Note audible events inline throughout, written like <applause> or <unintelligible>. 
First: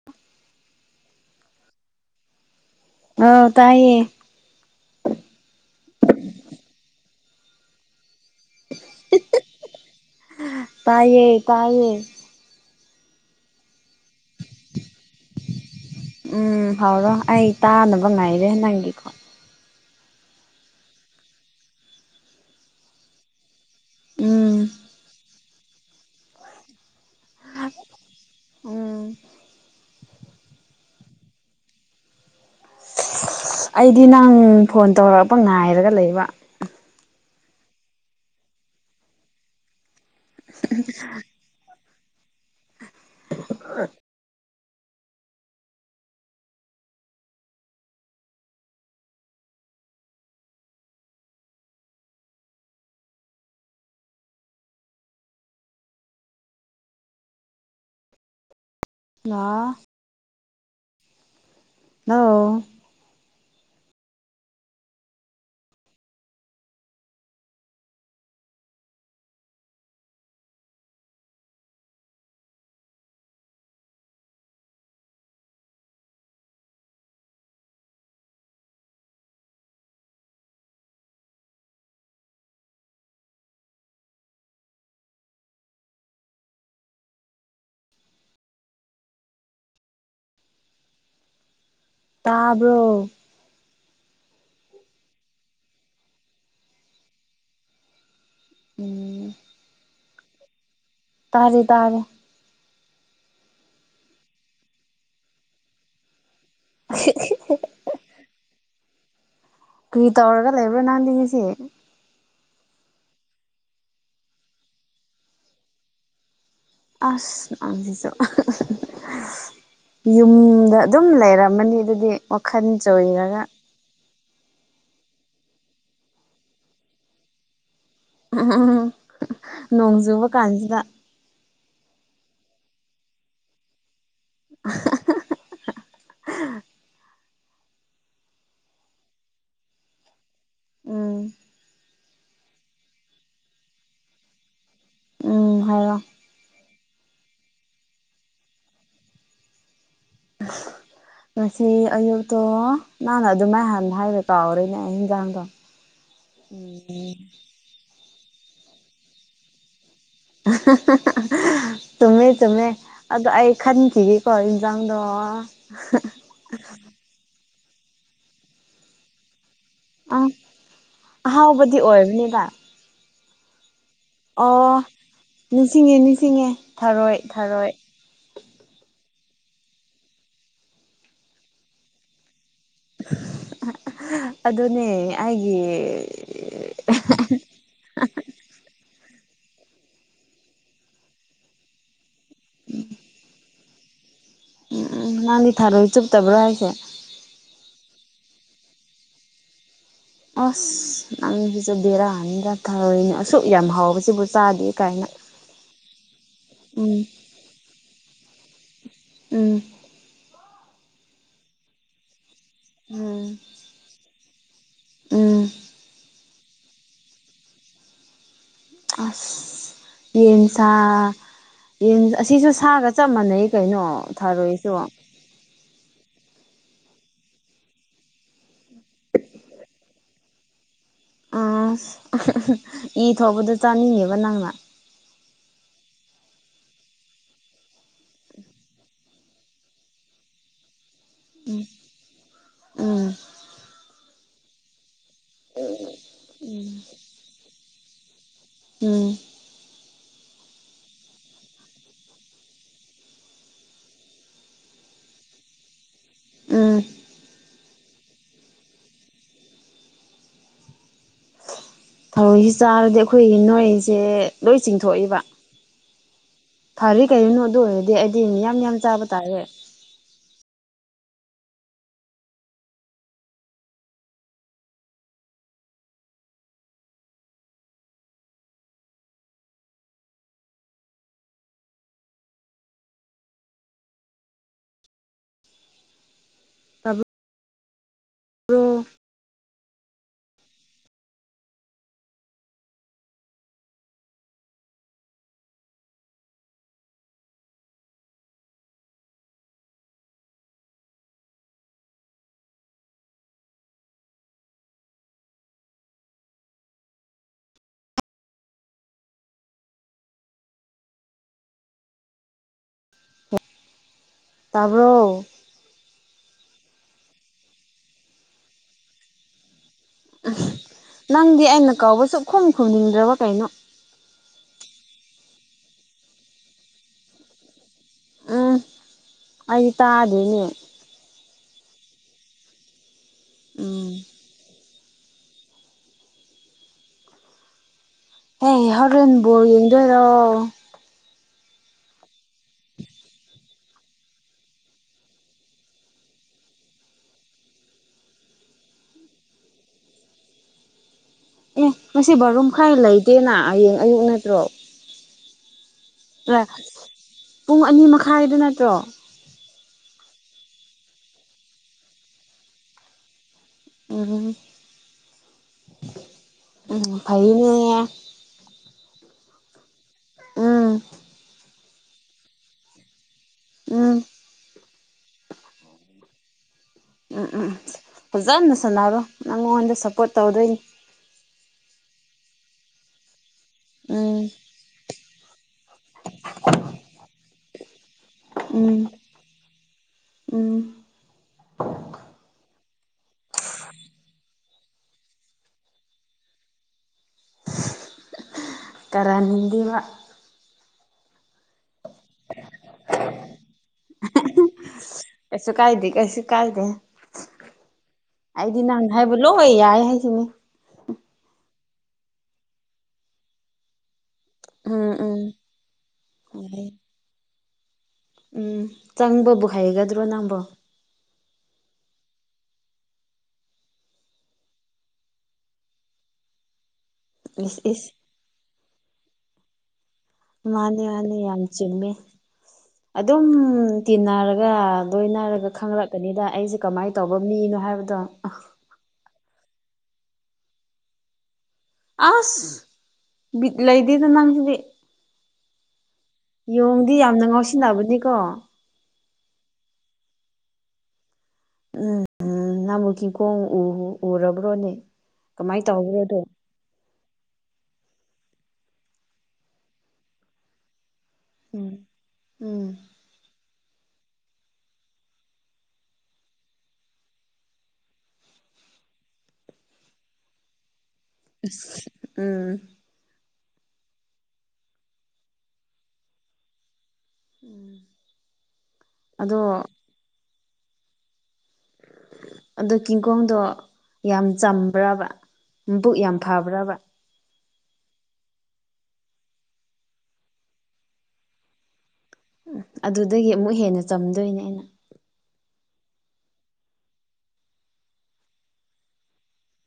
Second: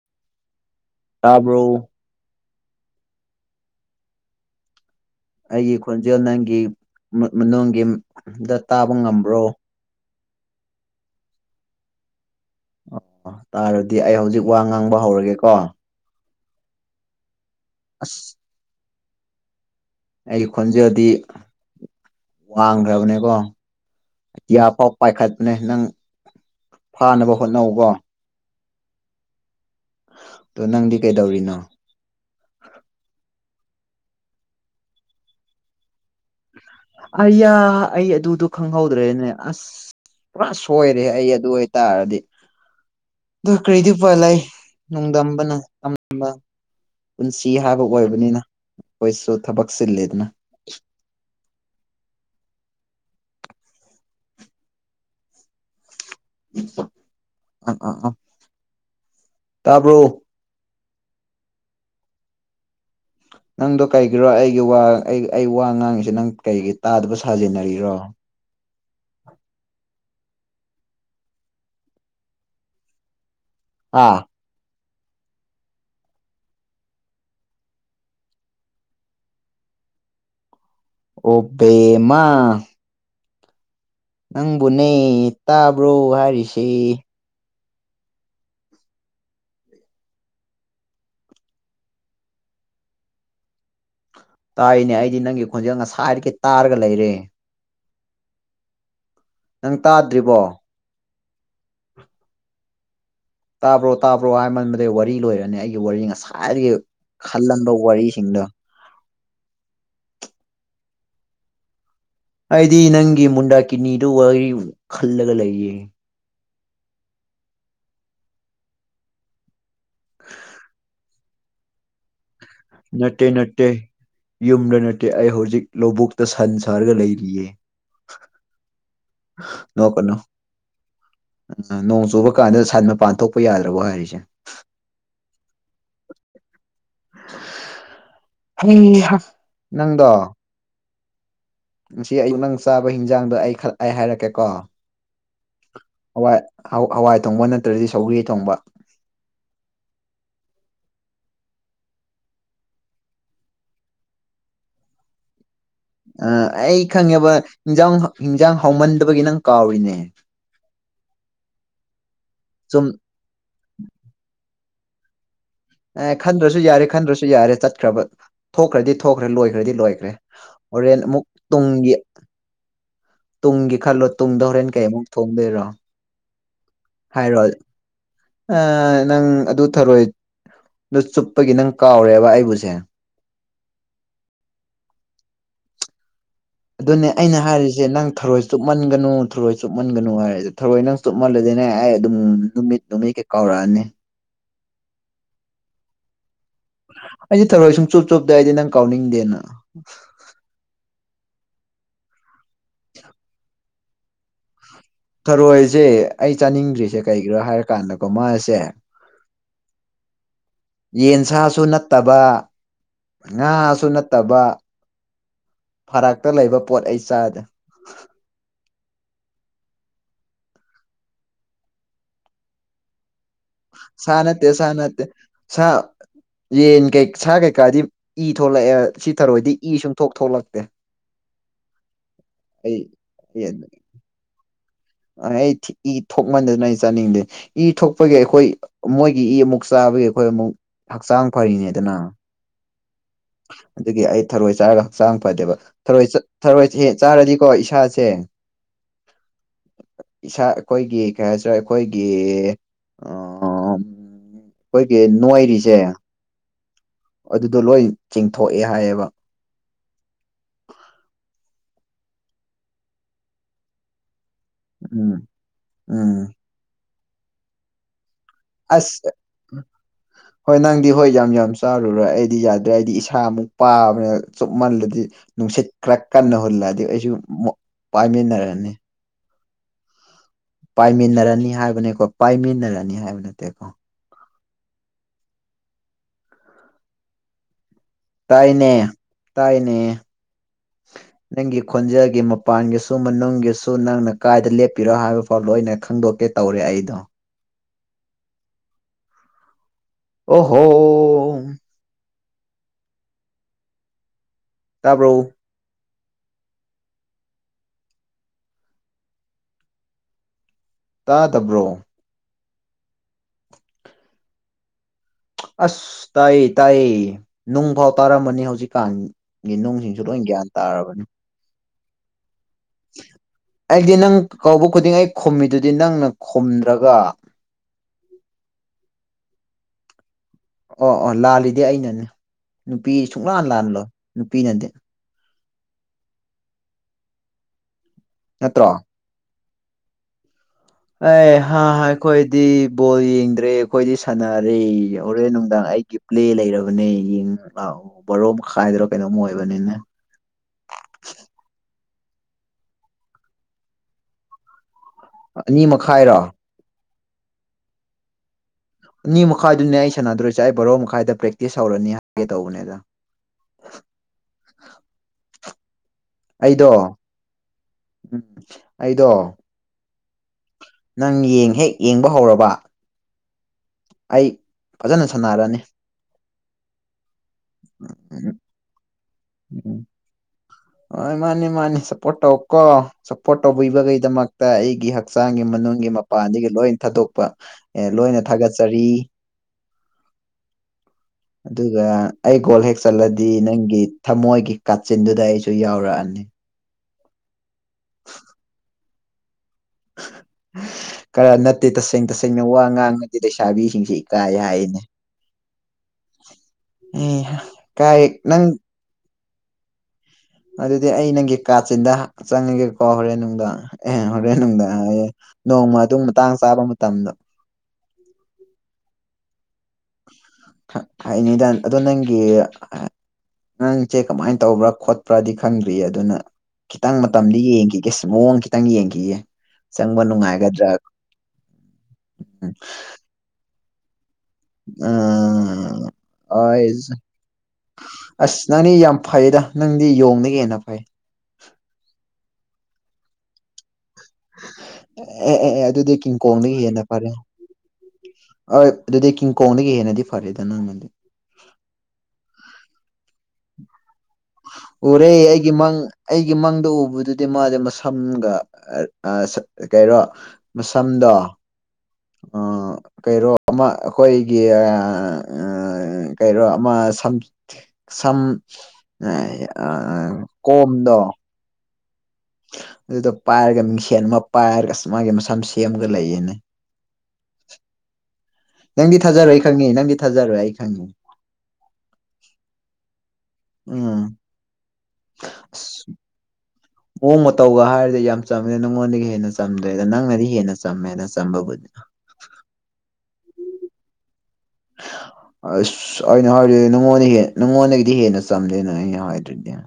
<unintelligible> ꯇꯥꯕꯔꯣ ꯑꯥ ꯇꯥꯏꯌꯦ ꯑꯩꯒꯤ ꯈꯣꯟꯖꯦꯜ ꯅꯪꯒꯤ ꯃꯅꯨꯡꯒꯤ ꯗꯥ ꯇꯥꯕ ꯉꯝꯕ꯭ꯔꯣ ꯇꯥꯏꯌꯦ ꯇꯥꯏꯌꯦ ꯑꯣ ꯇꯥꯔꯗꯤ ꯑꯩ ꯍꯧꯖꯤꯛ ꯋꯥ ꯉꯥꯡꯕ ꯍꯧꯔꯒꯦꯀꯣ ꯎꯝ ꯍꯧꯔꯣ ꯑꯩ ꯇꯥꯅꯕ ꯑꯁ ꯉꯥꯏꯔꯦ ꯅꯪꯒꯤꯀꯣ ꯑꯩ ꯈꯣꯟꯖꯦꯜꯗꯤ ꯋꯥꯡꯈ꯭ꯔꯕꯅꯦꯀꯣ ꯎꯝ ꯑꯇꯤꯌꯥꯐꯥꯎ ꯄꯥꯏꯈꯠꯄꯅꯦ ꯅꯪ ꯐꯥꯅꯕ ꯍꯣꯠꯅꯧꯀꯣ ꯎꯝ ꯗꯣ ꯅꯪꯗꯤ ꯀꯩꯗꯧꯔꯤꯅꯣ ꯑꯩꯗꯤ ꯅꯪ ꯐꯣꯟ ꯇꯧꯔꯛꯄ ꯉꯥꯏꯔꯒ ꯂꯩꯕ ꯑꯌꯥ ꯑꯩ ꯑꯗꯨꯗꯣ ꯈꯪꯍꯧꯗ꯭ꯔꯦꯅꯦ ꯑꯁ ꯄꯨꯔꯥ ꯁꯣꯏꯔꯦ ꯑꯩ ꯑꯗꯨ ꯑꯣꯏ ꯇꯥꯔꯗꯤ ꯑꯗꯨ ꯀꯔꯤꯗꯤ ꯎꯄꯥꯏ ꯂꯩ ꯅꯣꯡꯗꯝꯕꯅ ꯇꯝꯕ ꯄꯨꯟꯁꯤ ꯍꯥꯏꯕ ꯑꯣꯏꯕꯅꯤꯅ ꯑꯩꯈꯣꯏꯁꯨ ꯊꯕꯛ ꯆꯤꯜꯂꯦꯗꯅ <unintelligible> ꯑꯥ ꯑꯥ ꯑꯥ ꯉꯥ ꯇꯥꯕ꯭ꯔꯣ ꯍꯜꯂꯣ ꯅꯪꯗꯣ ꯀꯩꯒꯤꯔꯣ ꯑꯩꯒꯤ ꯋꯥ ꯑꯩ ꯑꯩ ꯋꯥ ꯉꯥꯡꯉꯤꯁꯦ ꯅꯪ ꯀꯩꯒꯤ ꯇꯥꯗꯕ ꯁꯥꯖꯤꯟꯅꯔꯤꯔꯣ ꯑꯥ ꯑꯣ ꯕꯦꯝꯃꯥ ꯅꯪꯕꯨꯅꯦ ꯇꯥꯕ꯭ꯔꯣ ꯍꯥꯏꯔꯤꯁꯦ ꯇꯥꯕ꯭ꯔꯣ ꯇꯥꯏꯅꯦ ꯑꯩꯗꯤ ꯅꯪꯒꯤ ꯈꯣꯟꯖꯦꯜ ꯉꯁꯥꯏꯗꯒꯤ ꯇꯥꯔꯒ ꯂꯩꯔꯦ ꯎꯝ ꯅꯪ ꯇꯥꯗ꯭ꯔꯤꯕꯣ ꯇꯥꯔꯦ ꯇꯥꯔꯦ ꯇꯥꯕ꯭ꯔꯣ ꯇꯥꯕ꯭ꯔꯣ ꯍꯥꯏꯃꯟꯕꯗꯩ ꯋꯥꯔꯤ ꯂꯣꯏꯔꯅꯤ ꯑꯩꯒꯤ ꯋꯥꯔꯤ ꯉꯁꯥꯏꯗꯒꯤ ꯈꯜꯂꯝꯕ ꯋꯥꯔꯤ ꯁꯤꯡꯗꫭ ꯀꯔꯤꯇꯧꯔꯒꯥ ꯂꯩꯕ꯭ꯔꯥ ꯅꯪꯗꯤ ꯉꯁꯤ ꯑꯩꯗꯤ ꯅꯪꯒꯤ ꯃꯨꯟꯗꯥ ꯀꯤꯅꯤꯗꯣ ꯋꯥꯔꯤ ꯈꯜꯂꯒ ꯂꯩꯌꯦ ꯑꯁ ꯅꯪꯁꯤꯁꯨ ꯌꯨꯝꯗ ꯑꯗꯨꯝ ꯂꯩꯔꯝꯃꯅꯤ ꯑꯗꯨꯗꯤ ꯋꯥꯈꯜ ꯅꯠꯇꯦ ꯆꯣꯏꯔꯒ ꯅꯠꯇꯦ ꯌꯨꯝꯗ ꯅꯠꯇꯦ ꯑꯩ ꯍꯧꯖꯤꯛ ꯂꯧꯕꯨꯛꯇꯥ ꯁꯟ ꯁꯥꯔꯒ ꯂꯩꯔꯤꯌꯦ <unintelligible> ꯅꯣꯡ ꯅꯣꯛꯀꯅꯨ ꯆꯨꯕ ꯀꯥꯟꯖꯤꯗꯥ ꯅꯣꯡ ꯆꯨꯕ ꯀꯥꯟꯗ ꯁꯟ ꯃꯄꯥꯟ ꯊꯣꯛꯄ ꯌꯥꯗ꯭ꯔꯕꯣ ꯍꯥꯏꯁꯦ <unintelligible> ꯍꯩ ꯍꯥꯥ ꯅꯪꯗꯣ ꯎꯝ ꯉꯁꯤ ꯑꯌꯨꯛ ꯅꯪ ꯆꯥꯕ ꯍꯤꯟꯖꯥꯡꯗꯣ ꯑꯩ ꯍꯥꯏꯔꯛꯀꯦꯀꯣ ꯎꯝ ꯍꯥꯏꯔꯣ ꯍꯋꯥꯏ ꯍꯧ ꯍꯋꯥꯏ ꯊꯣꯡꯕ ꯅꯠꯇ꯭ꯔꯗꯤ ꯁꯧꯒ꯭ꯔꯤ ꯊꯣꯡꯕ <inaudible> ꯉꯁꯤ ꯑꯌꯨꯛꯇꯣ ꯅꯪꯅ ꯑꯗꯨꯝꯃꯥꯏ ꯌꯥꯝ ꯍꯥꯏꯕꯒꯤ ꯀꯥꯎꯔꯤꯅꯦ ꯑꯩ ꯍꯤꯟꯖꯥꯡꯗꯣ ꯑꯥ ꯑꯩ ꯈꯪꯉꯦꯕ ꯏꯟꯖꯥꯡ ꯏꯟꯖꯥꯡ ꯍꯥꯎꯃꯟꯗꯕꯒꯤ ꯅꯪ ꯀꯥꯎꯔꯤꯅꯦ ꯆꯨꯝꯃꯦ ꯆꯨꯝꯃꯦ ꯁꯨꯝ ꯑꯗꯣ ꯑꯩ ꯈꯟꯈꯤꯒꯦꯀꯣ ꯏꯤꯟꯖꯥꯡꯗꯣ ꯑꯦ ꯈꯟꯗ꯭ꯔꯁꯨ ꯌꯥꯔꯦ ꯈꯟꯗ꯭ꯔꯁꯨ ꯌꯥꯔꯦ ꯆꯠꯈ꯭ꯔꯕ ꯊꯣꯛꯈ꯭ꯔꯗꯤ ꯊꯣꯛꯈ꯭ꯔꯦ ꯂꯣꯏꯈ꯭ꯔꯗꯤ ꯂꯣꯏꯈ꯭ꯔꯦ ꯑꯥ ꯈꯔꯦ ꯍꯣꯔꯦꯟ ꯑꯃꯨꯛ ꯑꯍꯥꯎꯕꯗꯤ ꯇꯨꯡꯒꯤ ꯑꯣꯏꯕꯅꯤꯗ ꯇꯨꯡꯒꯤ ꯈꯜꯂꯣ ꯇꯨꯡꯗꯥ ꯍꯣꯔꯦꯟ ꯑꯣ ꯀꯩꯑꯃꯨꯛꯛ ꯊꯣꯡꯗꯣꯏꯔꯣ ꯅꯤꯡꯁꯤꯡꯉꯦ ꯅꯤꯡꯁꯤꯡꯉꯦ ꯊꯔꯣꯏ ꯍꯥꯏꯔꯣ ꯊꯔꯣꯏ ꯅꯪ ꯑꯗꯨ ꯊꯔꯣꯏ ꯑꯗꯨ ꯆꯨꯞꯄꯒꯤ ꯅꯪ ꯀꯥꯎꯔꯦꯕ ꯑꯩꯕꯨꯁꯦ ꯑꯗꯨꯅꯦ ꯑꯩꯒꯤ ꯑꯗꯨꯅꯦ ꯑꯩꯅ ꯍꯥꯏꯔꯤꯁꯦ ꯅꯪ ꯊꯔꯣꯏ ꯆꯨꯞꯃꯟꯒꯅꯨ ꯊꯔꯣꯏ ꯆꯨꯞꯃꯟꯒꯅꯨ ꯍꯥꯏꯔꯁꯦ ꯊꯔꯣꯏ ꯅꯪ ꯆꯨꯞꯃꯜꯂꯗꯤꯅꯦ ꯑꯗꯨꯝ ꯅꯨꯃꯤꯠ ꯅꯨꯃꯤꯠ ꯀꯩ ꯀꯥꯎꯔꯛꯑꯅꯤ ꯎꯝ ꯎꯝ ꯅꯪꯗꯤ ꯊꯥꯔꯣꯏ ꯆꯨꯞꯇꯕ꯭ꯔꯣ ꯍꯥꯏꯁꯦ ꯑꯩꯗꯤ ꯊꯕꯣꯢ ꯁꯨꯡ ꯆꯨꯞ ꯆꯨꯞꯇꯦ ꯑꯩꯗꯤ ꯅꯪ ꯀꯥꯎꯅꯤꯡꯗꯦꯅ ꯑꯁ ꯅꯪꯖꯤꯖꯨ ꯕꯦꯔꯥꯅꯤꯗ ꯊꯥꯔꯣꯢ ꯑꯁꯨꯛ ꯌꯥꯝ ꯍꯥꯎꯕꯁꯤꯕꯨ ꯆꯥꯗꯦ ꯀꯥꯢꯅ꯫ ꯊꯔꯣꯏꯁꯦ ꯑꯩ ꯆꯥꯅꯤꯡꯗ꯭ꯔꯤꯁꯦ ꯀꯩꯒꯤꯔꯣ ꯍꯥꯏꯔꯀꯥꯟꯗꯀꯣ ꯃꯥꯁꯦ ꯎꯝ ꯌꯦꯟꯁꯥꯁꯨ ꯅꯠꯇꯕ ꯉꯥꯁꯨ ꯅꯠꯇꯕ ꯎꯝ ꯎꯝ ꯐꯔꯥꯛꯇ ꯂꯩꯕ ꯄꯣꯠ ꯑꯩ ꯆꯥꯗꯦ꯫ ꯑꯁ ꯌꯦꯟꯁ ꯌꯦꯟ ꯑꯁꯤꯁꯨ ꯁꯥꯒ ꯆꯞ ꯃꯥꯟꯅꯩ ꯀꯩꯅꯣ ꯁꯥ ꯅꯠꯇꯦ ꯁꯥ ꯊꯥꯔꯣꯏꯁꯨ ꯅꯠꯇꯦ ꯁꯥ ꯌꯦꯟ ꯀꯩ ꯁꯥ ꯀꯩꯀꯥꯗꯤ ꯏ ꯊꯣꯛꯂꯛꯑꯦ ꯁꯤ ꯊꯔꯣꯢꯗꯤ ꯏ ꯁꯨꯡ ꯊꯣꯛ ꯊꯣꯛꯂꯛꯇꯦ꯫ ꯑ ꯑꯩ ꯏ ꯊꯣꯛꯄꯗ ꯑꯩ ꯆꯥꯅꯤꯡꯗ‌ꯦꯕ ꯅꯪꯅ ꯑꯩ ꯏ ꯊꯣꯛꯃꯟꯗꯅ ꯑꯩ ꯆꯥꯅꯤꯡꯗꯦ ꯏ ꯊꯣꯛꯄꯒꯤ ꯑꯩꯈꯣꯏ ꯃꯣꯏ ꯒꯤ ꯏ ꯑꯃꯨꯛ ꯆꯥꯕꯒꯤ ꯑꯩꯈꯣꯏ ꯑꯃꯨꯛ ꯍꯛꯆꯥꯡ ꯎꯝ ꯐꯔꯤꯅꯦꯗꯅ ꯎꯝ ꯑꯗꯨꯒꯤ ꯑꯩ ꯊꯔꯣꯏ ꯆꯥꯔꯒ ꯍꯛꯆꯥꯡ ꯐꯗꯦꯕ ꯊꯔꯣꯏ ꯊꯔꯣꯏ ꯍꯦꯛ ꯆꯥꯔꯗꯤꯀꯣ ꯏꯁꯥꯁꯦ ꯎꯝ ꯏꯁꯥ ꯑꯩꯈꯣꯏꯒꯤ ꯀꯩ ꯍꯥꯏꯁꯤꯔ ꯑꯩꯈꯣꯏꯒꯤ ꯑꯩꯈꯣꯏꯒꯤ ꯅꫭꯏꯔꯤꯁꯦ ꯎꯝ ꯑꯗꯨꯗꯣ ꯂꯣꯏ ꯆꯤꯡꯊꯣꯛꯑꯦ ꯍꯥꯏꯌꯦꯕ ꯊꯔꯣꯏꯁꯤ ꯆꯥꯔꯗꯤ ꯑꯩꯈꯣꯏꯒꯤ ꯅꯣꯏꯔꯤꯁꯦ ꯂꯣꯏ ꯎꯝ ꯆꯤꯡꯊꯣꯛꯏꯕ ꯎꯝ ꯐꯔ‌ꯦ ꯀꯔꯤꯅꯣ ꯑꯗꯨ ꯑꯣꯏꯔꯗꯤ ꯑꯩꯗꯤ ꯃꯌꯝ ꯑꯁ ꯍꯣꯏ ꯅꯪꯗꯤ ꯍꯣꯏ ꯌꯥꯝ ꯌꯥꯝ ꯆꯥꯔꯨꯔꯣ ꯑꯩꯗꯤ ꯌꯥꯗ꯭ꯔꯦ ꯑꯩꯗꯤ ꯏꯁꯥ ꯑꯃꯨꯛ ꯄꯥꯕꯅꯦ ꯆꯨꯞꯃꯜꯂꯗꯤ ꯅꯨꯡꯁꯤꯠ ꯈꯔ ꯀꯟꯅ ꯍꯨꯜꯂꯛꯑꯗꯤ ꯑꯩꯁꯨ ꯃꯣ ꯄꯥꯢꯃꯤꯟꯅꯔꯅꯤ꯫ ꯄꯥꯏꯃꯤꯟꯅꯔꯅꯤ ꯍꯥꯏꯕꯅꯤꯀꯣ ꯄꯥꯏꯃꯤꯟꯅꯔꯅꯤ ꯍꯥꯏꯕ ꯅꯠꯇꯦꯀꯣ <inaudible> ꯇꯥꯏꯅꯦ-ꯇꯥꯏꯅꯦ ꯅꯪꯒꯤ ꯈꯣꯟꯖꯦꯜꯒꯤ ꯃꯄꯥꯟꯒꯤꯁꯨ ꯃꯅꯨꯡꯒꯤꯁꯨ ꯅꯪꯅ ꯀꯥꯏꯗ ꯂꯦꯞꯄꯤꯔꯣ ꯍꯥꯏꯕ ꯐꯥꯎꯗ ꯂꫭꯏ ꯈꯪꯗꯣꯛꯀꯦ ꯇꯧꯔꯦ ꯑꯩꯗꯣ ꯑꯣ ꯍꯣ ꯇꯥꯕ꯭ꯔꯣ ꯇꯥꯗꯕ꯭ꯔꯣ ꯇꯥꯕ꯭ꯔꯣ ꯑꯁ ꯇꯥꯏꯌ‌ꯦ- ꯇꯥꯏꯌꯦ ꯅꯨꯡꯐꯥꯎ ꯇꯥꯔꯝꯃꯅꯤ ꯍꯧꯖꯤꯛꯀꯥꯟꯒꯤ ꯅꯨꯡ ꯂꯣꯏ ꯒ꯭ꯌꯥꯟ ꯇꯥꯔꯕꯅꯤ ꯅꯪꯗꯤ ꯑꯩꯅ ꯀꯧꯕ ꯁꯨꯈꯨꯝ ꯈꯨꯝꯅꯤꯡꯗ꯭ꯔꯕ ꯀꯩꯅꯣ ꯑꯩꯗꯤ ꯅꯪ ꯀꯧꯕ ꯈꯨꯗꯤꯡ ꯑꯩ ꯈꯨꯝꯃꯤꯗꯨꯗꯤ ꯅꯪꯅ ꯈꯨꯝꯗ꯭ꯔꯒ ꯎꯝ ꯑꯩꯗꯤ ꯇꯥꯗ‌ꯦꯅꯦ ꯑꯣ ꯑꯣ ꯂꯥꯜꯂꯤꯗꯤ ꯑꯩꯅꯅꯦ ꯅꯨꯄꯤ ꯁꯨꯡꯂꯥꯟ ꯎꯝ ꯂꯥꯜꯂꯣꯏ ꯅꯨꯄꯤꯅꯗꯤ ꯅꯠꯇ꯭ꯔꯣ ꯍꯨꯔꯦꯟ ꯕꯣꯜ ꯌꯦꯡꯗꯣꯢꯔꯣ꯫ ꯑꯦ ꯍꯥ ꯑꯩꯈꯣꯏꯗꯤ ꯕꯣꯜ ꯌꯦꯡꯗ꯭ꯔꯦ ꯑꯩꯈꯣꯏꯗꯤ ꯁꯥꯟꯅꯔꯦ ꯌꯧꯔꯦꯟ ꯅꯨꯡꯗꯥꯡ ꯑꯩꯒꯤ ꯄ꯭ꯂꯦ ꯂꯩꯔꯕꯅꯦ ꯌꯦꯡꯉ ꯂꯥꯛꯑꯣ ꯕꯣꯔꯣ ꯃꯈꯥꯏꯗ꯭ꯔꯥ ꯀꯩꯅꯣꯝ ꯑꯣꯏꯕꯅꯤꯅ ꯑꯦ ꯑꯁꯤ ꯕꯥꯔ‌ꯣ ꯃꯈꯥꯏ ꯂꯩꯇꯦꯅ ꯍꯌꯦꯡ ꯑꯌꯨꯛ ꯅꯠꯇ꯭ꯔꯣ ꯑꯅꯤ ꯃꯈꯥꯏꯔꯣ ꯄꯨꯡ ꯑꯅꯤ ꯃꯈꯥꯏꯗꯨ ꯅꯠꯇ꯭ꯔꯣ ꯑꯅꯤ ꯃꯈꯥꯢꯗꯨꯅꯦ ꯑꯩ ꯁꯥꯟꯅꯗꯔ꯭ꯣꯢꯁꯦ ꯑꯩ ꯕꯥꯔꯣ ꯃꯈꯥꯢꯗ ꯄ꯭ꯔꯦꯛꯇꯤꯁ ꯍꯧꯔꯅꯤ ꯍꯥꯢꯒꯦ ꯇꯧꯕꯅꯦꯗ ꯎꯝ ꯑꯩꯗꯣ ꯎꯝ ꯐꯩꯅꯦ <inaudible> ꯑꯩꯗꯣ ꯎꯝ ꯅꯪ ꯍꯦꯛ ꯌꯦꯡꯕ ꯍꯧꯔꯕ ꯎꯝ ꯑꯩ ꯐꯖꯅ ꯁꯥꯟꯅꯔꯅꯤ ꯎꯝ ꯎꯝ ꯎꯝ ꯎꯝ ꯐꯖꯅ ꯁꯥꯟꯅꯔꯣ ꯅꯪꯉꯣꯟꯗ ꯁꯞꯄꯣꯔꯠ ꯇꯧꯗꯣꯏꯅꯤ ꯍ‌ꯣꯏ ꯃꯥꯅꯤ ꯃꯥꯅꯤ ꯁꯞꯄ‌ꯣꯔꯠ ꯇꯧꯀ‌ꯣ ꯁꯞꯄꯣꯔꯠ ꯎꯝ ꯇꯧꯕꯤꯕꯒꯤꯗꯃꯛꯇ ꯑꯩꯒꯤ ꯍꯛꯆꯥꯡꯒꯤ ꯃꯅꯨꯡꯒꯤ ꯃꯄꯥꯟꯗꯒꯤ ꯂꯣꯏꯅ ꯊꯥꯗꯣꯛꯄ ꯑꯦ ꯂꯣꯏꯅ ꯎꯝ ꯊꯥꯒꯠꯆꯔꯤ ꯎꯝ ꯑꯗꯨꯒ ꯑꯩ ꯀ‌ꯣꯜ ꯍꯦꯛ ꯆꯠꯂꯗꯤ ꯅꯪꯒꯤ ꯊꯃꯣꯏꯒꯤ ꯀꯥꯆꯤꯟꯗꯨꯗ ꯑꯩꯁꯨ ꯌꯥꯎꯔꯛꯑꯅꯤ ꯇꯔꯅꯤꯡꯗꯤꯕ ꯈꯔ ꯅꯠ ꯇꯁꯦꯡ ꯇꯁꯦꯡꯅ ꯋꯥ ꯉꯥꯡ ꯑꯃꯗꯤ ꯂꯩꯁꯥꯕꯤꯁꯤꯡꯁꯤ ꯏꯀꯥꯏ ꯍꯥꯏꯌꯦꯅꯦ ꯀꯩꯁꯨ ꯀꯥꯏꯗꯦ ꯀꯩꯁꯨ ꯀꯥꯏꯗꯦ ꯎ ꯀꯥꯏ ꯅꯪ ꯍꯥꯏꯕ ꯂꯣꯏ ꯌꯥꯏꯑꯦ ꯍꯥꯏ ꯁꯤꯅꯤ ꯑꯗꯨꯗꯤ ꯑꯩ ꯅꯪꯒꯤ ꯀꯥꯆꯤꯟꯗ ꯆꯪꯉꯒꯦꯀꯣ ꯍꯣꯔꯦꯟ ꯅꯨꯡꯗ ꯑꯦ ꯍꯣꯔꯦꯟ ꯅꯨꯡꯗ ꯎꯝ ꯎꯝ ꯅꯣꯡꯃ ꯑꯗꯨ ꯃꯇꯥꯡ ꯆꯥꯕ ꯌꯥꯏ ꯃꯇꯝꯗ ꯎꯝ ꯆꯪꯕꯕꯨ ꯍꯩꯒꯗ꯭ꯔꯣ ꯅꯪꯕꯣ ꯍꯥꯏꯅꯤꯗ ꯑꯗꯣ ꯅꯪꯒꯤ ꯅꯪꯁꯦ ꯀꯃꯥꯏꯅ ꯇꯧꯕ꯭ꯔꯥ ꯈꯣꯠꯄ꯭ꯔꯥꯗꯤ ꯈꯪꯗ꯭ꯔꯤꯌꯦ ꯑꯗꯨꯅ ꯈꯤꯇꯪ ꯃꯇꯝꯗꯤ ꯏꯁ ꯏꯁ ꯌꯦꯡꯈꯤꯒꯦ ꯃꯑꯣꯡ ꯈꯤꯇꯪ ꯌꯦꯡꯈꯤꯌꯦ ꯆꯪꯕ ꯅꯨꯡꯉꯥꯏ ꯃꯥꯅꯦ-ꯃꯥꯅꯦ ꯌꯥꯝ ꯆꯨꯝꯃꯦ ꯎꯝ ꯑꯗꯨꯝ ꯇꯤꯟꯅꯔꯒ ꯂꯣꯏꯅꯔꯒ ꯈꯪꯂꯔꯛꯀꯅꯤꯗ ꯑꯩꯁꯦ ꯍꯣꯏ ꯀꯃꯥꯏꯅ ꯇꯧꯕ ꯃꯤꯅꯣ ꯍꯥꯏꯕꯗꯣ ꯅꯪꯅꯤ ꯌꯥꯝ ꯐꯩꯌꯦꯗ ꯅꯪꯗꯤ ꯌꯣꯡꯗꯒꯤ ꯍꯦꯟꯅꯥ ꯐꯩ ꯑꯁꯕꯤꯠ ꯂꯩꯗꯤꯗ ꯅꯪꯁꯤꯗꯤ ꯑꯦ ꯑꯦ ꯑꯦ ꯑꯗꯨꯗꯤ ꯀꯤꯡꯀꯣꯡꯗꯒꯤ ꯍꯦꯟꯅ ꯌꯣꯡꯗꯤ ꯐꯔꯦ ꯌꯥꯝꯅ ꯉꯥꯎꯁꯤꯟꯅꯕꯅꯤꯀꯣ ꯍꯣꯏ ꯑꯗꯨꯗꯤ ꯀꯤꯡꯀꯣꯡꯗꯒꯤ ꯍꯦꯟꯅꯗꯤ ꯐꯔꯦꯗ ꯅꯪꯅꯗꯤ ꯎꯝ ꯎꯝ ꯅꯃꯨꯛ ꯆꯤꯡꯈ‌ꯣꯡ‌ ꯎ ꯎꯔꯕ꯭ꯔꯣꯅꯦ ꯎꯔꯦ ꯑꯩꯒꯤ ꯀꯃꯥꯏꯅ ꯃꯪ ꯇꯧꯕ꯭ꯔꯣꯗꯣ ꯑꯩꯒꯤ ꯃꯪꯗ ꯎꯕꯗꯨ ꯍꯥꯏ ꯃꯥꯗꯤ ꯃꯁꯝꯒ ꯀꯔꯣ ꯃꯁꯝꯗꯣ ꯎꯝ ꯎꯝ ꯀꯔꯣ ꯑꯃ ꯑꯩꯈꯣꯏꯒꯤ ꯀꯔꯣ ꯑꯃ ꯁꯝ ꯁꯝ ꯀꯣꯝꯗꯣ ꯑ ꯎꯝ ꯑꯗꯨꯗ ꯄꯥꯏꯔꯒ ꯃꯤꯡꯁꯦꯟ ꯑꯃ ꯄꯥꯏꯔꯒ ꯃꯥꯒꯤ ꯃꯁꯝ ꯁꯦꯝꯒ ꯂꯩꯌꯦꯅꯦ <inaudible> ꯅꯪꯗꯤ ꯊꯥꯖꯔꯣꯏ ꯑꯗꯣ ꯑꯩ ꯈꯪꯉꯤ ꯅꯪꯗꯤ ꯊꯥꯖꯔꯣꯏ ꯑꯩ ꯈꯪꯉꯤ ꯑꯗꯣ ꯀꯤꯡꯀ‌ꯣꯡꯗꯣ ꯎꯝ ꯌꯥꯝ ꯆꯝꯕ꯭ꯔꯕ ꯑꯁ ꯅꯕꯨꯛ ꯌꯥꯝ ꯐꯕ꯭ꯔꯕ ꯃꯑꯣꯡ ꯃꯇꯧꯒ ꯍꯥꯢꯔꯗꯤ ꯌꯥꯝ ꯆꯝꯃꯦ ꯅꯪꯉꯣꯟꯗꯒꯤ ꯍꯦꯟꯅ ꯆꯝꯗ꯭ꯔꯦꯗ ꯅꯪꯅꯗꯤ ꯍꯦꯟꯅ ꯆꯝꯃꯦꯗ ꯆꯝꯕꯕꯨꯗꯤ ꯎꯝ ꯑꯗꯨꯗꯒꯤ ꯑꯃꯨꯛ ꯍꯦꯟꯅ ꯆꯝꯗꯣꯏꯅꯦ ꯑꯩꯅ ꯑꯁ ꯑꯩꯅ ꯍꯥꯏꯗꯤꯉꯣꯟꯗ ꯅꯉꯣꯟꯗꯒꯤꯗꯤ ꯍꯦꯟꯅ ꯆꯝꯂꯦꯅ ꯑꯩꯅ ꯍꯥꯏꯗꯨꯗꯤ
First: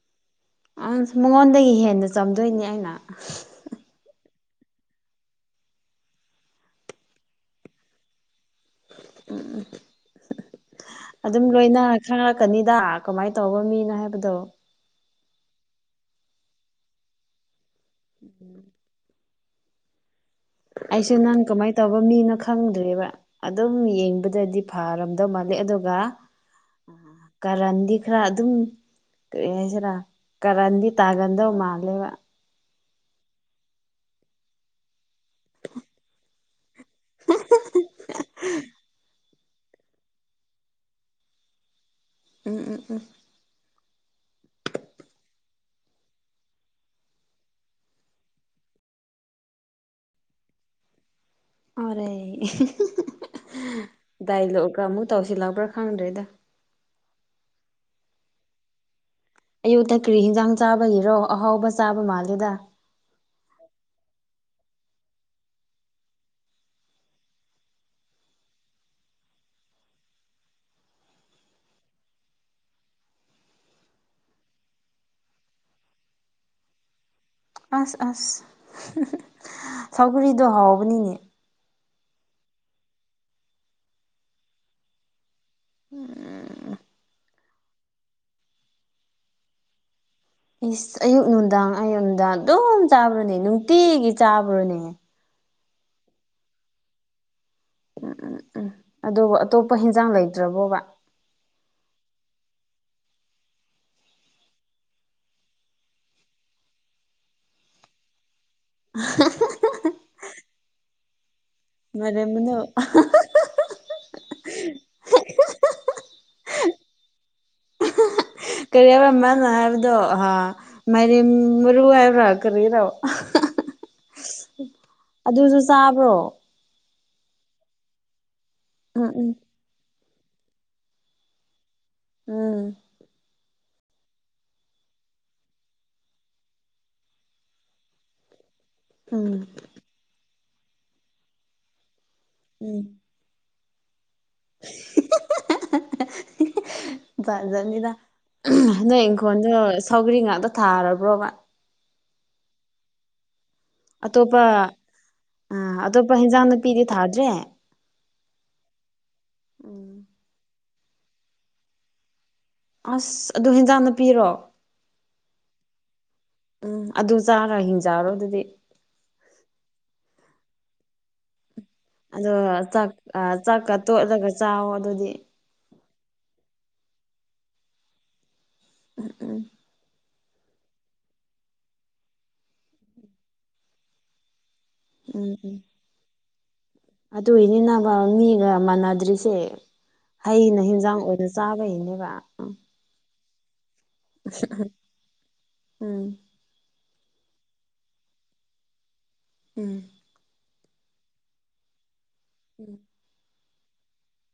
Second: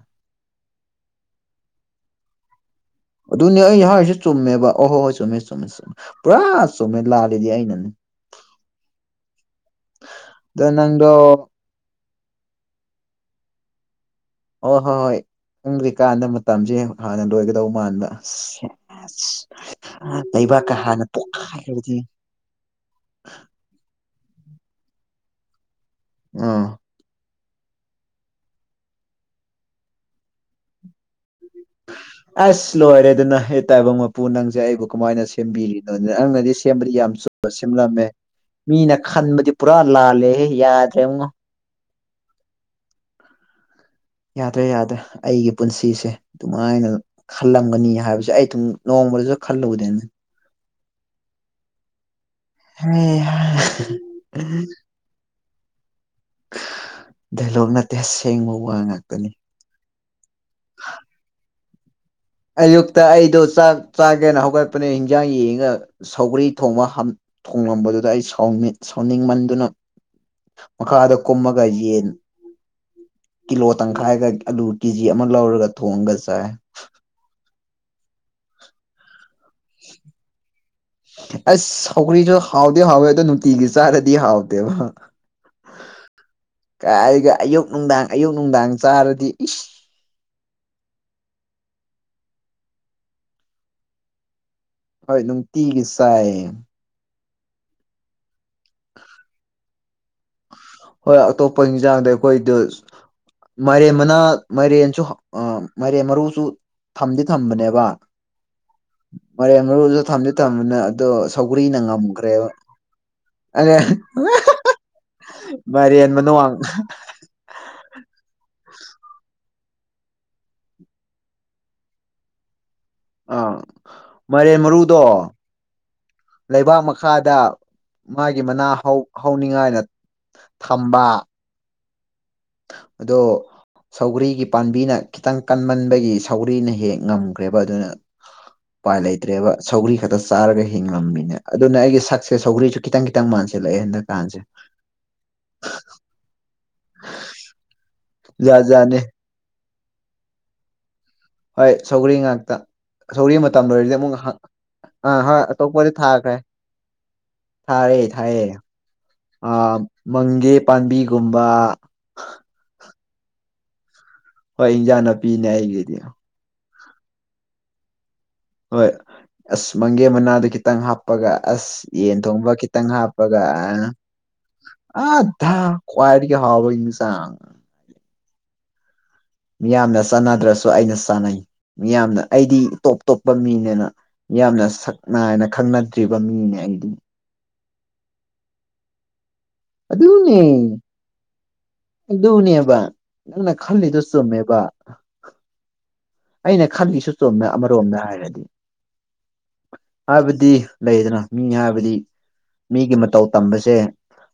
ꯑꯪ ꯃꯉꯣꯟꯗꯒꯤ ꯍꯦꯟꯅ ꯆꯝꯗꯣꯏꯅꯦ ꯑꯩꯅ ꯑꯗꯨꯅꯦ ꯑꯩ ꯍꯥꯏꯁꯦ ꯆꯨꯝꯃꯦꯕ ꯑꯣꯍꯣꯏ ꯍꯣꯏ ꯆꯨꯝꯃꯦ ꯆꯨꯝꯃꯦ ꯄꯨꯔꯥ ꯆꯨꯝꯃꯦ ꯂꯥꯜꯂꯤꯗꯤ ꯑꯩꯅꯅꯤ ꯑꯗꯨꯝ ꯂꯣꯏꯅ ꯈꯪꯔꯛꯀꯥꯅꯤꯗ ꯀꯃꯥꯏ ꯇꯧꯕ ꯃꯤꯅꯣ ꯍꯥꯏꯕꯗꯣ ꯑꯣ ꯍꯣꯏ ꯍꯣꯏ ꯈꯪꯗ꯭ꯔꯤꯀꯥꯟꯗ ꯃꯥꯇꯝꯖꯦ ꯍꯥꯟꯅ ꯂꯣꯏꯒꯥꯗꯧ ꯃꯥꯟꯕ ꯂꯩꯕꯥꯛ ꯑꯩꯁꯨ ꯅꯪ ꯀꯃꯥꯏ ꯇꯧꯕ ꯃꯤꯅꯣ ꯈꯪ ꯈꯪꯗ꯭ꯔꯦꯕ ꯑꯗꯨꯝ ꯌꯦꯡꯕꯗꯗꯤ ꯐꯔꯝꯗꯧ ꯃꯥꯜꯂꯦ ꯑꯗꯨꯒ ꯑꯥ ꯀꯔꯟꯗꯤ ꯈꯔ ꯑꯗꯨꯝ ꯀꯔꯤ ꯍꯥꯏꯁꯤꯔꯥ ꯀꯔꯟꯗꯤ ꯇꯥꯒꯟꯗꯧ ꯃꯥꯂꯦꯕ ꯑꯁ ꯂꯣꯏꯔꯦꯗꯅ ꯍꯦ ꯇꯥꯏꯕꯪ ꯃꯄꯨ ꯅꯪꯁꯦ ꯑꯩꯕꯨ ꯀꯃꯥꯏꯅ ꯁꯦꯝꯕꯤꯔꯤꯅꯣ ꯅꯪꯅꯗꯤ ꯁꯦꯝꯕꯗꯤ ꯌꯥꯝ ꯆꯨꯝꯅ ꯁꯦꯝꯂꯝꯃꯦ ꯃꯤꯅ ꯈꯟꯕꯥꯗꯤ ꯄꯨꯔꯥ ꯂꯥꯜꯂꯦꯍꯦ ꯌꯥꯗ꯭ꯔꯦꯉꯣ ꯎꯝ ꯎꯝ ꯎꯝ ꯌꯥꯗ꯭ꯔꯦ ꯌꯥꯗ꯭ꯔꯦ ꯑꯩꯒꯤ ꯄꯨꯟꯁꯤꯁꯦ ꯑꯗꯨꯃꯥꯏꯅ ꯈꯜꯂꯝꯒꯅꯤ ꯍꯥꯏꯕꯁꯦ ꯑꯩ ꯑꯗꯨꯝ ꯅꯣꯡꯃꯗꯨꯗ ꯈꯜꯂꯨꯕꯗꯥꯅꯤ ꯑꯔꯦ <unintelligible> ꯗꯥꯏ ꯂꯣꯛꯑꯒ ꯑꯃꯨꯛ ꯇꯧꯁꯤꯜꯂꯛꯄ꯭ꯔꯥ ꯈꯪꯗ꯭ꯔꯦꯗ ꯗꯥꯏꯂꯣꯛ ꯅꯠꯇꯦ ꯑꯁꯦꯡꯕ ꯋꯥ ꯉꯥꯛꯇꯅꯦ ꯑꯌꯨꯛꯇ ꯀ꯭ꯔꯤ ꯍꯤꯟꯖꯥꯡ ꯆꯥꯕꯒꯤꯔꯣ ꯑꯍꯥꯎꯕ ꯆꯥꯕ ꯃꯥꯜꯂꯦꯗꯥ ꯑꯌꯨꯛꯇ ꯑꯩꯗꯣ ꯆꯥꯛ ꯆꯥꯒꯦꯅ ꯍꯧꯒꯠꯄꯅꯦ ꯍꯤꯟꯖꯥꯡ ꯌꯦꯡꯉꯒ ꯁꯧꯒ꯭ꯔꯤ ꯊꯣꯡꯕ ꯊꯣꯡꯂꯝꯕꯗꯨꯗ ꯑꯩꯥ ꯁꯥꯎꯅꯤꯡ ꯁꯥꯎꯅꯤꯡꯃꯟꯗꯨꯅ ꯃꯈꯥꯗ ꯀꯨꯝꯃꯒ ꯌꯦꯟ ꯀꯤꯂꯣ ꯇꯪꯈꯥꯏꯒ ꯑꯂꯨ ꯀꯦ ꯖꯤ ꯑꯃ ꯂꯧꯔꯒ ꯊꯣꯡꯉꯒ ꯆꯥꯏ ꯑꯁ ꯑꯁ ꯁꯧꯥꯎꯒꯔꯤꯗꯣ ꯍꯥꯎꯕꯅꯤꯅꯦ ꯑꯁ ꯁꯧꯒ꯭ꯔꯤꯗꯨ ꯍꯥꯎꯗꯤ ꯍꯥꯎꯋꯦ ꯑꯗꯣ ꯅꯨꯡꯇꯤꯒꯤ ꯆꯥꯔꯗꯤ ꯍꯥꯎꯇꯦꯕ ꯎꯝ ꯀꯥꯏꯒ ꯑꯌꯨꯛ ꯅꯨꯡꯗꯥꯡ ꯑꯌꯨꯛ ꯅꯨꯡꯗꯥꯡ ꯆꯥꯔꯗꯤ ꯏꯁ ꯏꯁ ꯑꯌꯨꯛ ꯅꯨꯡꯗꯥꯡ ꯑꯌꯨꯛ ꯅꯨꯡꯗꯥꯡ ꯑꯗꯨꯝ ꯆꯥꯕ꯭ꯔꯣꯅꯦ ꯅꯨꯡꯇꯤꯒꯤ ꯆꯥꯕ꯭ꯔꯣꯅꯦ ꯍꯣꯏ ꯅꯨꯡꯇꯤꯒꯤ ꯆꯥꯏꯌꯦ ꯎꯝ ꯎꯝ ꯎꯝ ꯑꯗꯨꯕꯨ ꯑꯇꯣꯞꯄ ꯍꯤꯟꯖꯥꯡ ꯂꯩꯇ꯭ꯔꯥꯕꯣꯕ ꯍꯣꯏ ꯑꯇꯣꯞꯄ ꯏꯟꯖꯥꯡꯗꯩ ꯑꯩꯈꯣꯏꯗꯨ ꯃꯥꯏꯔꯦꯟ ꯃꯅꯥ ꯃꯥꯏꯔꯦꯟꯁꯨ ꯃꯥꯏꯔꯦꯟ ꯃꯥꯔꯨꯁꯨ ꯊꯝꯗꯤ ꯊꯝꯕꯥꯅꯦꯕ ꯃꯥꯏꯔꯦꯟ ꯃꯔꯨꯁꯨ ꯊꯝꯗꯤ ꯊꯝꯕꯥꯅꯦ ꯑꯗꯣ ꯁꯧꯒ꯭ꯔꯤꯅ ꯃꯔꯝ ꯉꯝꯈ꯭ꯔꯦꯕ ꯑꯃꯅ <unintelligible> ꯃꯥꯏꯔꯦꯟ ꯃꯅꯨꯡꯋꯥꯡ ꯀꯔꯤ ꯍꯥꯏꯕ꯭ꯔ ꯃꯥꯅ ꯍꯥꯏꯕꯗꯣ ꯍꯥ ꯃꯥꯏꯔꯦꯟ ꯃꯔꯨ ꯍꯥꯏꯕ꯭ꯔꯥ ꯀꯔꯤ꯭ꯔꯣ ꯑꯥ ꯃꯥꯏꯔꯦꯟ ꯃꯔꯨꯗꯣ ꯑꯗꯨꯁꯨ ꯆꯥꯕ꯭ꯔꯣ ꯂꯩꯕꯥꯛ ꯃꯈꯥꯗ ꯃꯥꯒꯤ ꯃꯅꯥ ꯍꯧ ꯎꯝ ꯍꯧꯅꯤꯡꯉꯥꯏꯅ ꯊꯝꯕ ꯎꯝ ꯑꯗꯣ ꯁꯧꯒꯔꯤꯒꯤ ꯄꯥꯝꯕꯤꯅ ꯈꯤꯇꯪ ꯀꯟꯃꯟꯕꯥꯒꯤ ꯁꯧꯒ꯭ꯔꯤꯅ ꯍꯦꯛ ꯉꯝꯈ꯭ꯔꯦꯕꯥ ꯑꯗꯨꯅ <unintelligible> ꯎꯄꯥꯏ ꯎꯝ ꯂꯩꯇ꯭ꯔꯦꯕ ꯁꯧꯒ꯭ꯔꯤ ꯈꯛꯇ ꯆꯥꯔꯒ ꯍꯤꯡꯡꯂꯝꯃꯤꯅꯦ ꯑꯗꯨꯅ ꯑꯩꯒꯤ ꯁꯛꯁꯦ ꯁꯧꯒ꯭ꯔꯤꯁꯨ ꯎꯝ ꯈꯤꯇꯪ ꯈꯤꯇꯪ ꯃꯥꯟꯁꯤꯜꯂꯛꯑꯦ ꯍꯟꯗꯛ ꯀꯥꯟꯁꯦ <unintelligible> ꯖꯥꯠ ꯖꯥꯠꯅꯤꯗ ꯖꯥꯠ ꯖꯥꯠꯅꯤ ꯅꯣꯏ ꯍꯤꯡꯒꯣꯟꯗꯣ ꯁꯧꯒ꯭ꯔꯤ ꯉꯥꯛꯇ ꯊꯥꯔꯕ꯭ꯔꯣꯕꯥ ꯍꯣꯏ ꯁꯧꯒꯔꯤ ꯉꯥꯛꯇꯥ ꯁꯣꯔꯤ ꯃꯇꯝ ꯂꯣꯏꯔꯗꯤ ꯑꯃꯨꯛ ꯑꯇꯣꯞꯄ ꯑ ꯑꯥ ꯑꯇꯣꯞꯄꯗꯤ ꯑꯇꯣꯞꯄ ꯊꯥꯈ꯭ꯔꯦ ꯍꯦꯟꯖꯥꯡ ꯅꯥꯄꯤꯗꯤ ꯊꯥꯗ꯭ꯔꯦ ꯊꯥꯔꯦ ꯊꯥꯏꯌꯦ ꯎꯝ ꯃꯪꯒꯦ ꯄꯥꯝꯕꯤꯒꯨꯝꯕ ꯑꯁ ꯑꯗꯨ ꯍꯦꯟꯖꯥꯡ ꯅꯥꯄꯤꯔꯣ ꯍꯣꯏ ꯏꯟꯖꯥꯡ ꯅꯥꯄꯤꯅꯦ ꯑꯩꯒꯤꯗꯤ ꯎꯝ ꯑꯗꯨ ꯆꯥꯔ ꯍꯤꯡꯖꯥꯔꯣ ꯑꯗꯨꯗꯤ ꯍꯣꯏ ꯑꯁ ꯃꯪꯒꯦ ꯃꯅꯥꯗ ꯈꯤꯇꯪ ꯍꯥꯞꯄꯒ ꯑꯁ ꯌꯦꯟ ꯑꯗꯣ ꯊꯣꯡꯕ ꯈꯤꯇꯪ ꯆꯥꯛ ꯍꯥꯞꯄꯒ ꯑ ꯆꯥꯛꯀ ꯇꯣꯠꯂꯒ ꯆꯥꯎ ꯑꯗꯨꯗꯤ ꯍ ꯀꯋꯥꯏꯔꯗꯒꯤ ꯍꯕ ꯏ ꯃꯤꯁ ꯎꯝ ꯎꯝ ꯃꯤꯌꯥꯝꯅ ꯆꯥꯟꯅꯗ꯭ꯔꯁꯨ ꯑꯩꯅ ꯆꯥꯟꯅꯩ ꯌꯥꯝꯅ ꯑꯩꯗꯤ ꯇꯣꯞ ꯇꯣꯞꯄ ꯃꯤꯅꯦꯅ ꯌꯥꯝꯅꯛ ꯎꯝ ꯅꯥꯏꯅ ꯎꯝ ꯈꯪꯅꯗ꯭ꯔꯤꯕ ꯃꯤꯅꯦ ꯑꯩꯗꯤ ꯑꯗꯨꯏꯅꯤꯅꯕ ꯃꯤꯒ ꯃꯥꯟꯅꯗ꯭ꯔꯤꯁꯦ ꯍꯩꯅ ꯍꯤꯟꯖꯥꯡ ꯑꯣꯏꯅ ꯆꯥꯕꯩꯅꯦ ꯑꯗꯨꯅꯦꯕꯥ ꯅꯪꯅ ꯈꯜꯂꯤꯗꯣ ꯎꯝ ꯑꯩꯅ ꯈꯜꯂꯤꯁꯨ ꯆꯣꯝꯃꯦ ꯑꯃꯥꯔꯣꯝꯗ ꯍꯥꯏꯔꯗꯤ ꯎꯝ ꯍꯥꯏꯕꯗꯤ ꯂꯩꯗꯅ ꯃꯤ ꯍꯥꯏꯕꯗꯤ ꯃꯤꯒꯤ ꯃꯇꯧ ꯇꯝꯕꯥꯁꯦ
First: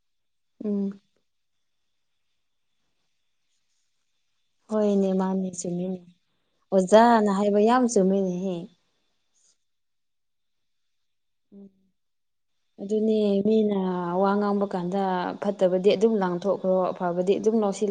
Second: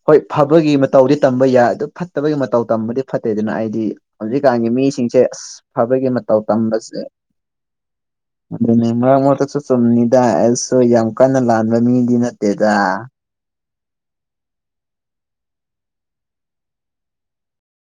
ꯍꯣꯏ ꯐꯕꯒꯤ ꯎꯝ ꯃꯇꯧꯗꯤ ꯇꯝꯕ ꯌꯥꯏ ꯑꯗꯨ ꯐꯠꯇꯕꯒꯤ ꯃꯇꯧ ꯇꯝꯕꯗꯤ ꯐꯠꯇꯦ ꯑꯗꯨꯅ ꯑꯩꯗꯤ ꯍꯧꯖꯤꯛꯀꯥꯟꯒꯤ ꯍꯣꯏꯅꯦ ꯃꯤꯁꯤꯡꯁꯦ ꯑꯁ ꯃꯥꯅꯦ ꯆꯨꯝꯃꯤꯅꯦ ꯐꯥꯕꯒꯤ ꯃꯇꯧ ꯇꯝꯕꯥꯁꯦ ꯑꯣꯖꯥꯅ ꯍꯥꯏꯕ ꯌꯥꯝ ꯆꯨꯝꯃꯤꯅꯦꯍꯦ ꯑꯗꯨꯅꯦ ꯃꯥꯔꯛ ꯃꯥꯔꯛꯇꯥꯁꯨ ꯆꯨꯝꯃꯤꯗ ꯑꯩꯁꯨ ꯌꯥꯝ ꯀꯟꯅ ꯂꯥꯟꯕ ꯃꯤꯗꯤ ꯅꯠꯇꯦꯗ ꯑꯗꯨꯅꯦ ꯃꯤꯅ ꯋꯥ ꯉꯥꯡꯕ ꯀꯥꯟꯗ ꯐꯠꯇꯕꯗꯤ ꯑꯗꯨꯝ ꯂꯥꯡꯊꯣꯛꯈ꯭ꯔꯣ ꯑꯐꯕꯗꯤ ꯑꯗꯨꯝ ꯂꯧꯁꯤꯜꯂ